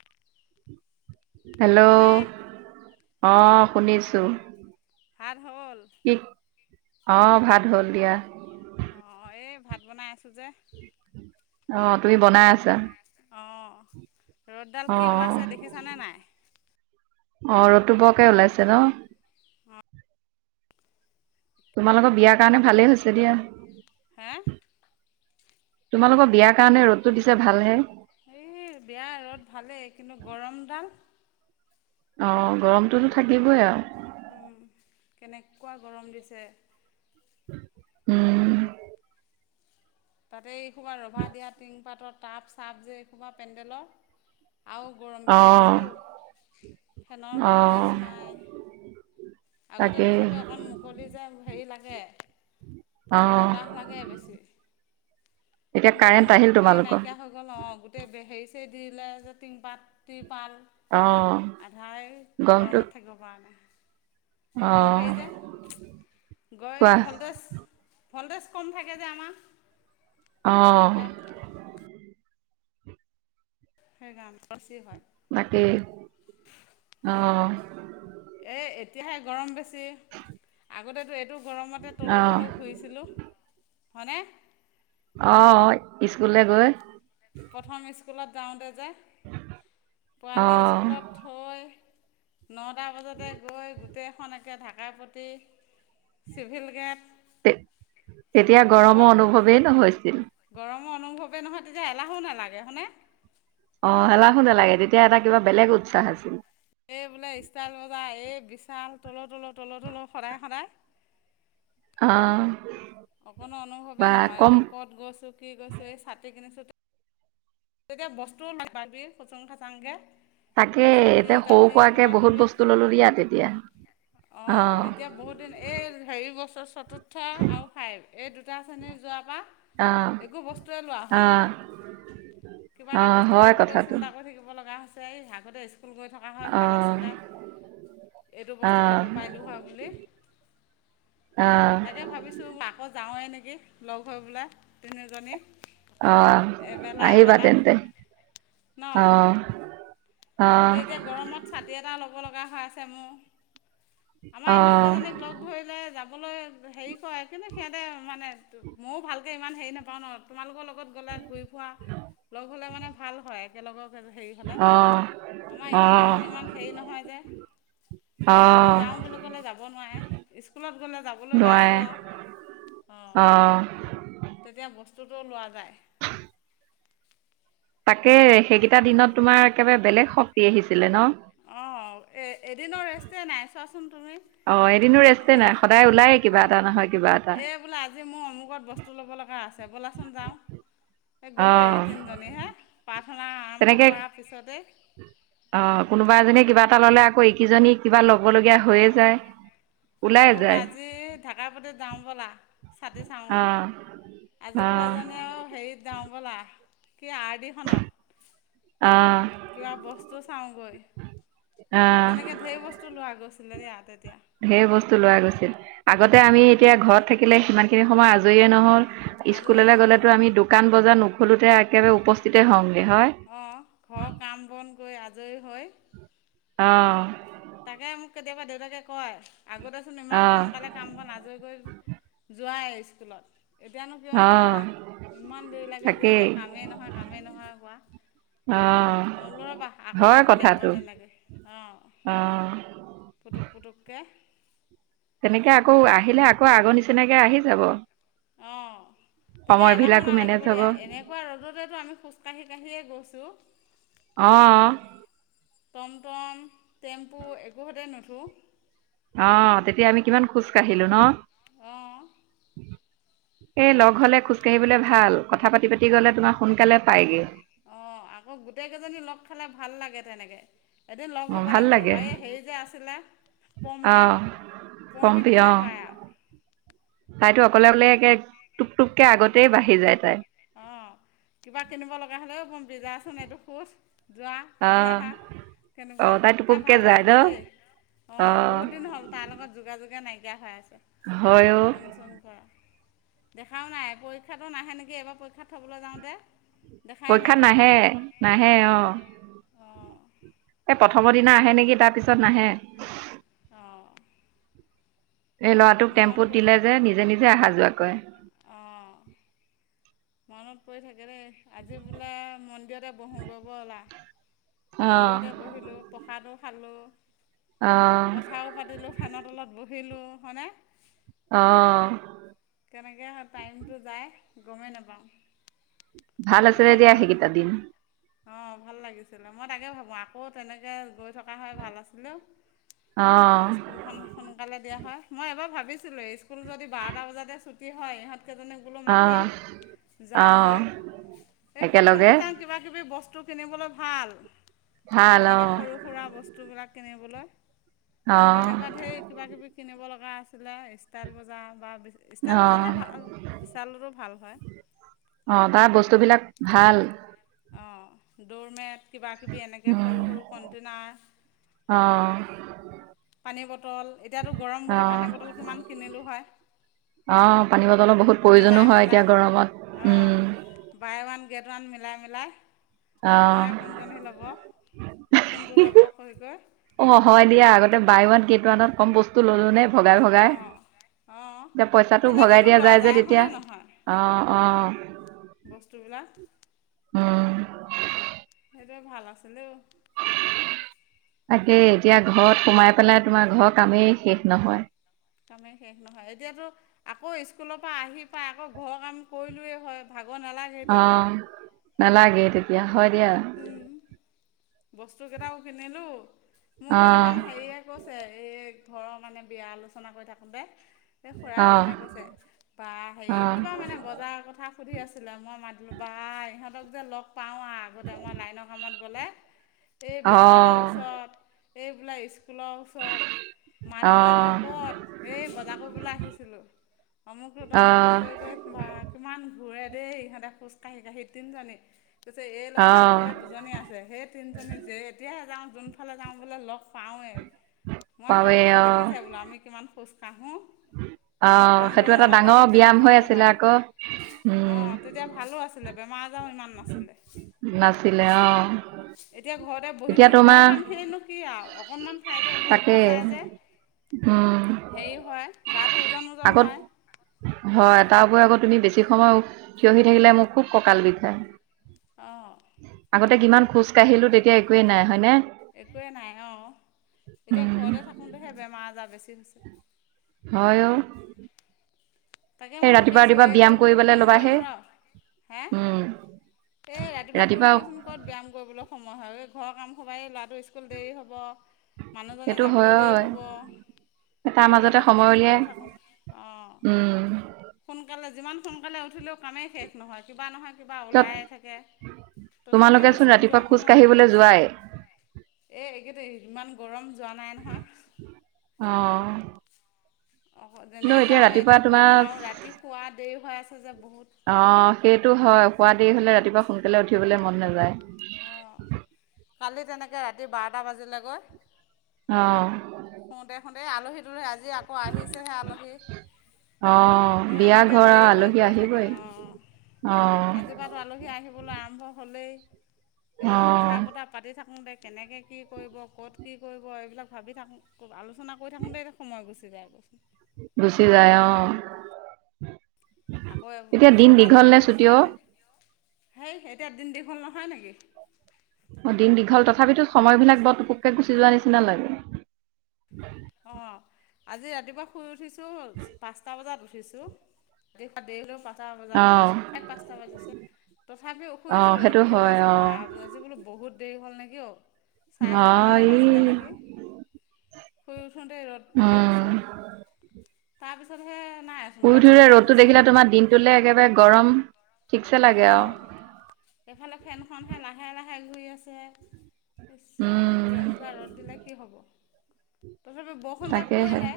[inaudible] Hello শুনিছানে অ' শুনিছো। ভাত হ'ল কি, অঁ ভাত হ'ল দিয়া। অঁ এই ভাত বনাই আছোঁ যে। অঁ তুমি বনাই আছা? অঁ ৰ'দডাল কি অঁ ওলাইছে দেখিছানে নাই? অঁহ ৰ'দটো বকে ওলাইছে ন? অঁ তোমালোকৰ বিয়াৰ কাৰণে ভালেই হৈছে দিয়া। হা? তোমালোকৰ বিয়াৰ কাৰণে ৰ'দতো দিছে ভালহে। এই বেয়া ৰ'দ ভালেই, কিন্তু গৰমডাল। অঁ গৰমটোতো থাকিবই আৰু। উম কেনেকুৱা গৰম দিছে। উম। তাতে এইসোবা ৰভা দিয়া টিং পাতৰ টাব চাব যে এইসোবা পেণ্ডেলৰ আৰু গৰম বেছি অঁ হৈছেও, ফেনৰ অঁ ভল্টেজ নাই। আগতে তাকেই তথাপি অকণ মুকলি যে হেৰি লাগ। অঁ বতাহ লাগে বেছি। কিন্তু এতিয়া কাৰেণ্ট আহিল হেৰি তোমালোকৰ নাইকিয়া হৈ গ'ল অ গোটেই হেৰি সেই দিলা যে তিন পাত টি পাল অঁ আধাই গৰমটো গৰমত থাকিব পৰা নাই। আৰু অঁ সেই যে গৈ কোৱা ভল্টেজ ভল্টেজ কম থাকে যে আমাৰ। অ। ইয়াত সেই গান বেছি হয়। বাকী অ। এই এতিয়াহে গৰম বেছি আগতেতো এইটো। গৰমতে তলও অঁ তলও ঘুইছিলোঁ হয়নে। অ অ, স্কুললে গৈ। প্ৰথম স্কুলত যাওঁতে যে পোৱালি অ', স্কুলত থৈ। নটা বজাতে গৈ গোটেইখনকে ঢাকা পতি। চিভিল গেট তে তেতিয়া ক'ত গৰমৰ অনুভৱেই নহৈছিল। গৰমৰ অনুভৱে নহয় তেতিয়া এলাহো নালাগে হয়নে। অ এলাহো নালাগে তেতিয়া এটা কিবা বেলেগ উৎসাহ আছিল। এই বোলে ষ্টাৰ বা এই। যাওঁ তল তল তল তল সদায় সদায়। অহ। অকো অনুভৱে নহয় ক'ত গৈছো কি গৈছো এই চাতি কিনিছো। তেতিয়া বস্তুও নাখাওঁ সুচুং খাচাংকে। তাকে এতিয়া সৰু কোৱাকে বহুত বস্তু ললোঁ দিয়া তেতিয়া। অ এতিয়া বহুত দিন এই হেৰি বছৰ। ওঠৰ আৰু ফাইভ এই দুটা শ্ৰেণীত যোৱাৰ পৰা। অ', একো বস্তুৱে লোৱা হোৱা অ', নাই। কিবা এটা অ', বস্তু হয় ল'বলৈও কথাটো। চিন্তা কৰি থাকিব লগা হৈছে। এই আগতে স্কুল গৈ থকা হয় ভাল অ', আছিলে। এইটো বস্তু ল'ব অ', পাৰিলোঁ হয় বুলি। অ', তাকে ভাবিছো ম আকৌ যাওঁৱেই নেকি লগ হৈ পেলাই তিনিজনী। অ আহিবা তেন্তে, অ। এ অ', এতিয়া গৰমত ছাতি এটা ল'ব লগা হৈ আছে মোৰ। আমাৰ অ', ইহঁতকেইজনীক লগ ধৰিলে যাবলৈ হেৰি ক কিন্তু সিহঁতে মানে মই ভালকৈ ইমান হেৰি নাপাওঁ ন তোমালোকৰ লগত গ'লে ঘূৰি ফুৰা। লগ হ'লে মানে ভাল হয় একেলগৰ হেৰি হলে। অ', আমাৰ ইহঁত অ', কেইজনীমান হেই হেৰি নহয় যে। আৰু অ', যাওঁ বুলি ক'লে যাব নোৱাৰে স্কুলত গ'লে যাবলৈ নোৱাৰে বাধ্য। অঁ অ। তেতিয়া বস্তুতটো লোৱা যায়। তাকেই সেইকেইটা দিনত তোমাৰ একেবাৰে বেলেগ শক্তি আহিছিলে ন। অ এ এদিনৰ ৰেষ্টে নাই চোৱা চোন। অ এদিনো ৰেষ্টে নাই সদায় ওলায়ে কিবা এটা নহয় কিবা এটা। এই আজি মোৰ অমুকত বস্তু ল'ব লগা আছে ব'লাচোন যাওঁ। এ গ'লো এ অ' তিনজনী হে পাচ। তেনেকে অ কোনোবা এজনীয়ে কিবা এটা ললে আকৌ একিজনী কিবা লব। হৈয়ে যায়। আকৌ বোললে যায় আজি ঢাকাপাতি যাওঁ বোলা ছাতি চাওঁগৈ। অ' আজি বোলো অ' এজনে আৰু হেৰিত যাওঁ। বলা কি আৰ ডিখনত। অ' কিবা বস্তু চাওঁগৈ, অ' তেনেকে ধেই বস্তু লোৱা গছুন যদি আতদিয়া ঢেই বস্তু লোৱা গৈছিল, আগতে আমি এতিয়া ঘৰত থাকিলে সিমান খিনি সময় আজৰিয়ে নহল। আজৰি স্কুললে নহয় গ'লেতো আমি দোকান বজাৰ নুখোলোতে একেবাৰে উপস্থিতে হওঁগ। কি হয়। গৈ আজৰি হয়। অঁ। তাকে মোক কেতিয়াবা দেউতাকে কয় আগতেচোন ইমান অ' সোনকালে কামবন আজৰি কৈ যোৱাই স্কুলত। এতিয়ানো কিয় অ' নোৱাৰা। ইমান দেৰি লাগে যে এতিয়া তাকেই। কামেই নহয় কামেই নহয় কোৱা। অ', মোৰ লবা আকৌ হয় যাব লাগিব কথাটো তেনেকে অঁ। অ', পুটুক পুটুকে। তেনেকে আকৌ আহিলে আকৌ আগৰ নিচিনাকে আহি যাব। অঁ। তেতিয়া এলাহো সময়বিলাকো মেনেজ নালাগিব হ'ব দিয়া, এনেকুৱা ৰ'দতেতো আমি খোজ কাঢ়ি কাঢ়িয়ে গৈছো। অহঁ। টমটম, টেম্পু একো হতে নুঠো। অঁ তেতিয়া আমি কিমান খোজ কাঢ়িলো ন? অঁ এ লগ বা হলে খোজকাাঢ়িবলে ভাল। কথা পাতি পাতি গ'লে তোমাক সোনকালে পায়গৈ। অঁ আকৌ গোটেই কেইজনী লগ খালে ভাল লাগে তেনেকে। এদিন লগ হ'ব অ', ভাল লাগিব লাগে ৰ'বা, এই হেৰি যে আছিলে পম্পী অ', পম্পী কোনে পায়। তাইতো অকলে অকলে টুক টুককে আগতেই বাঢ়ি যায় তাই। অঁ কিবা কিনিব লগা হ'লেও পম্পীজাচোন এইটো খোজ। যোৱা সুধি অ', আহা কেনেকুৱা, অ', তাই তাৰ টোপকে ভাল যায় ন আছিলে দেই। অঁ অ', বহুত দিন হ'ল তাৰ লগত যোগাযোগে নাইা। হৈ আছে হয় অ', ফোন চোন কৰা দেখাও নাই পৰীক্ষাটো নাহে নেকি এবাৰ। পৰীক্ষাত থ'বলৈ যাওঁতে পৰীক্ষাত নাই নাহে নাহে অঁ, এই অঁ প। প্ৰথমৰ দিনা আহে নেকি তাৰপিছত নাহে। অঁ লৰাটোক মনত টেম্পুত পৰি দিলে থাকে যে নিজে নিজে অহা যোৱা কৈয়। অঁ মনত পৰি থাকে দেই, আজি বোলা মন্দিৰতে বহুংগে বলা। আহ মন্দিৰতে বহিলো প্ৰসাদো খালোঁ, আহ কথাও পাতিলোঁ, ফেনৰ তলত বহিলোঁ হয়নে। অ। কেনেকৈ হয় টাইমটো যায় গমেই নাপাওঁ। ভাল আছিলে দিয়া হেইকিটা দিন। অ ভাল লাগিছিলে। মই তাকে ভাবো আকৌ তেনেকে গৈ থকা হৈ ভাল আছিলে ঔ। আহ স্কুলখন সোনকালে দিয়া হয়। মই এবাৰ ভাব ভাবিছিলো এ স্কুল যদি বাৰটা বজাতে ছুটি হয়, ইহঁত কেইজনীক বোলো মাতিম, আহ যাম আহ ৰহ। এই সুচুং একেলগে ফুচাং কিবা কিবি বস্তু কিনিবলৈ ভাল, ভাল অ তেনেকে সৰু সুৰা বচ বস্তুবিলাক কিনিবলৈ, অ মোৰ তেনেকুৱা অ ধেৰ কিব কিবি কিনিব লগা আছিলে। ষ্টাইল বজাৰ বা ষ্টাইল বজাৰতে ভাল, বিচালটো ভাল হয়। সেইবিলাক ভাল। অঁ দোৰমেট কিবা কিবি এনেকে সৰু উম সৰু কণ্টেইনাৰ। অ পানী বটল, এতিয়াতো গৰম অ বুলি পানী বটল কিমান কিনিলোঁ হয়। অ পানী বটলৰ বহুত মিলাই প্ৰয়োজনো হয় এতিয়া মিলাই গৰমত, অঁ উম। বাই ওৱান গেট ওৱান মিলাই মিলাই, কোনে কোনজনী ল'ব। কোনটো ল'ব কৈ কৈ অ অ হয় দিয়া আগতে বাই ওৱান গেট ওৱানত কম বস্তু ললোঁ নে ভগাই ভগাই। অঁ অঁ এতিয়া পইচাটো ভগাই তেনেকৈতো দিয়া লোৱা যায় যে তেতিয়া। হয়নে নহয় অ, অ। বস্তুবিলাক। উম। সেইটোৱেই ভাল আছিলে ঔ। তাকেই এতিয়া ঘৰত সোমাই পেলাই তোমাৰ ঘৰৰ কামেই শেষ নহয়। কামেই শেষ নহয়। এতিয়াতো আকৌ স্কুলৰ পৰা আহি পাই আকৌ ঘৰৰ কাম কৰিলোৱে হয় ভাগ অ নালাগে তেতিয়া, হয় দিয়া। বস্তু কেইটাও কিনিলোঁ। মোক সেইদিনাখন হেৰিয়ে কৈছে। এই ঘৰৰ মানে বিয়া আলোচনা কৰি থাকোঁতে। এই খুৰা অ এজনে কৈছে বা হেৰি অ অ কিবা মানে বজাৰৰ কথা সুধি আছিলে। মই মাত দিলোঁ, বা ইহঁতক যে লগ পাওঁ আৰু আগতে মই লাইনৰ কামত গ'লে। এই বিচালৰ ওচৰত, এইবিলাক স্কুলৰ ওচৰত। মাত অ দিলে বোলে অ ক'ত? এই বজাৰ কৰিবলে আহিছিলোঁ। অমুকটো অ তমুকটো কৰি কৰি বা কিমান ঘূৰে। দেই ইহঁতে খোজ কাঢ়ি কাঢ়ি তিনজনী। কৈছে এই অ লগত আৰু বোলে দুজনী আছে। সেই তিনিজনি যে এতিয়াহে যাওঁ। যোনফালে যাওঁ বোলে লগ পাওঁৱেই। মই সেইকাৰণে পাৱে কৈছোঁ অ দেখিছে বোলো আমি কিমান খোজ কাঢ়ো। অ আমাক সেইটো টমটমো এটা ডাঙৰ নালাগে, ব্যায়াম টেম্পুও হৈ আছিলে নালাগে। আকৌ অ, উম তেতিয়া ভালো আছিলে। বেমাৰ আজাৰো ইমান নাছিলে। নাছিলে অ এতিয়া ঘৰতে বহি এতিয়া বহি, ঘৰৰ তোমাৰ কাম খিনিনো কি আৰু অকনমান ঠাইতে ঘূৰি তাকে ফুৰা যায় যে। উম হেৰি হয়, গাটো ওজন ওজন হয়। কিন্তু বেছি সময় থিয় হৈ থাকিলে মোক খুব কঁকাল বিষায়। অঁ কিমান খোজ কাঢ়িলো তেতিয়া একোৱেই নাই হয় নে? একোৱেই নাই। অ, এতিয়া উম, ঘৰতে থাকোতেহে বেমাৰ আজাৰ বেছি হৈছে। হয় অ। তাকে এই মই ভাবি ৰাতিপুৱা আছোঁ। ৰাতিপুৱা এইকো ব্যায়াম বোলো কৰিবলৈ ফোন ল'বা কৰিম হে ৰ। হে? উম, এ ৰাতিপুৱা শুই উঠিচোন ক'ত ব্যায়াম কৰিবলৈ সময় হয়। এই ঘৰ কাম সোপায়ে স্কুল দেৰি হ'ব, মানুহজনে সেইটো যাবলৈ দেৰি হয় হ'ব। তাৰ মাজতে সময় এইবিলাকতচোন উলিয়াই কৰি থাকোঁ অ। উম, সোনকালে যিমান সোনকালে উঠিলেও কামেই শেষ নহয়। কিবা নহয় কিবা পিছত ওলাইয়ে থাকে। তথাপিওঁ তোমালোকেচোন স্কুল ৰাতিপুৱা যোৱাৰ খোজ কাঢ়িবলৈ যোৱাই সময়ত এই এইকেইদিন ইমান গৰম যোৱা নাই নহয়। অঁ অঁ যেনে কিন্তু যাওঁ ৰাতিপুৱা এতিয়া তোমাৰ গৰম আৰু ৰাতি শুৱা দেৰি হৈ আছে যে বহুত। অঁ সেইটো হয় শুৱা দেৰি হ'লে ৰাতিপুৱা সোনকালে উঠিবলৈ মন নাযায়। অঁ কালি তেনেকৈ ৰাতি বাৰটা বাজিলৈ গৈ অঁ শুওঁতে শুওঁতে আলহী। আজি আকৌ আহিছেহে আলহী। অঁ এই বিয়া এনেকৈ ঘৰ আৰু দেৰি হৈ আলহী গৈ থাকে আহিবই। অঁ অ', আজিৰ পৰাটো আলহী আহিবলৈ আৰম্ভ হ'লেই। এতিয়াতো কথা অ', বতৰা পাতি থাকো দে কেনেকে কি কৰিব ক'ত। কি কৰিব এইবিলাক ভাবি থাকোঁ আলোচনা কৰি থাকোঁ দেই সময় গুচি যায় কৈছোঁ। গুচি যায় অঁ। আকৌ চব আলহী গোট ছুটি খাই অ'? যে। সেই এতিয়া দিন দীঘল নহয় নেকি। মই দিন দীঘল তথাপিতো সময় বিলাক বৰ পুকে গুচি যোৱাৰ নিচিনা লাগে। অঁ আজি ৰাতিপুৱা শুই উঠিছোঁ পাঁচটা বজাত। দিছোঁ অপত দিলোঁ পা পাঁচটা বজাত অ', উঠিছো প্ৰায় পাঁচটা বাজিছে, তথাপি শুই অ', উঠিছোঁ সেইটো ৰদ টো হয় ওলাইছো বা অ', আজি বোলো বহুত দেৰি হ'ল নেকি অ। চাৰে ছটামানে নাই বাজিলে নেকি শুই উঠোঁতে ৰ'দটো দেখিছোঁ, তাৰপিছতহে নাইচোন শুই পাঁচটা ধুইে ৰ'দতটো বাজিছেহে দেখিলে তোমাৰ দিনটোলৈ একেবাৰে গৰম ঠিকছে লাগে আৰু অঁ এইফালে ফেনখনহে লাহে লাহে ঘূৰি আছে। ইছ ৰাম, উম, বুলো এনেকুৱা ৰদ দিলে কি হ'ব। তথাপি বৰষুণ জাক তাকেহে পৰিলে,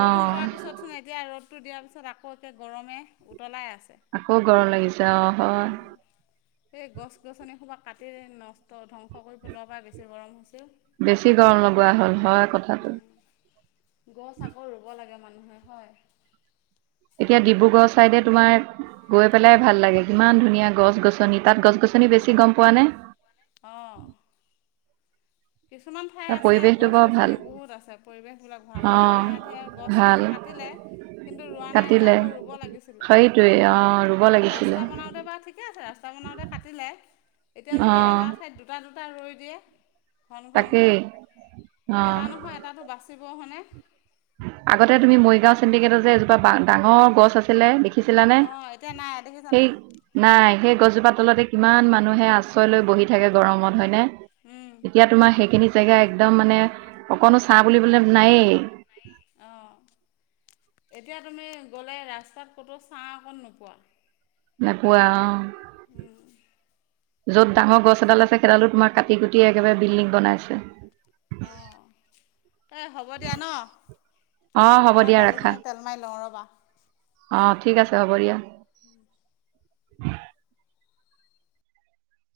বৰষুণ পোৱাৰ পিছত চুন এতিয়া ৰ'দ টো দিয়াৰ পিছত আকৌ একে গৰমে উতলাই আ আকৌ গৰম লাগিছে অ হয়। এই গছ গছনি হুপা কাটি নষ্ট, ধ্বংস। কৰি পেলোৱা পৰা বেছি গৰম হৈ হৈছে অ। বেছি গৰম লগোৱা হ'ল, হয় কথাটো নহয়। এতিয়া ডিব্ৰুগড় চাইডে তুমাৰ গৈ পেলাই ভাল লাগে, কিমান ধুনীয়া গছ গছনি তাত গছ গছনি নি বেছি গম পোৱা নে? অঁ কিছুমান ঠাই তাৰ আছে পৰিৱেশটো গছ বৰ ভাল গছনি বহুত আছে, পৰিৱেশ বিলাক ভাল অ আমাৰ ইয়াতহে গছ ভাল খিনি কাটি নে নে কিন্তু ৰোৱা নাই যে কাটিলে আকৌ ৰুব লাগিছিলে, সেইটোৱে অ ৰুব লাগিছিলে ৰাস্তা বনাওতে বা ঠিকে আছে ৰাস্তা বানতে কাটিলে এতিয়া অ যদি এটা ঠাইত দুটা দুটা ৰুই দিয়ে ঘন ঘনকে তাকেই অ এটা নহয় এটাটো বাচিব হয় নে। আগতে তুমি মৰিগাঁও চিণ্ডিকেট যে এজোপা ডাঙৰ গছ আছিলে দে দেখিছিলা নে, অঁ এতিয়া নাই দেখিছা সেই নাই? নাই সেই গজোপাতলতে কিমান মানুহে আশ্ৰয়লৈ বহি থাকে গৰমত হয়নে। উম এতিয়া তোমাৰ সেইখিনি জেগা নহ একদম মানে অকণো চা বুলিবলে নায়েই। অহ এতিয়া তুমি গ'লে ৰাস্তাত ক'তো ছাঁ অকণ নোপোৱা। নোপোৱা অহ। [unintelligible] য'ত ডাঙৰ গছ এডাল আছে সেইডালো তোমাৰ কাটি কুটি একেবাৰে বিল্ডিং বনাইছে। অহ এ হ'ব দিয়া, ন অ হ'ব মই দিয়া ৰাখা দালিখিনি তেল মাৰি লওঁ ৰ'বা। অ ঠিক আছে হ'ব দিয়া।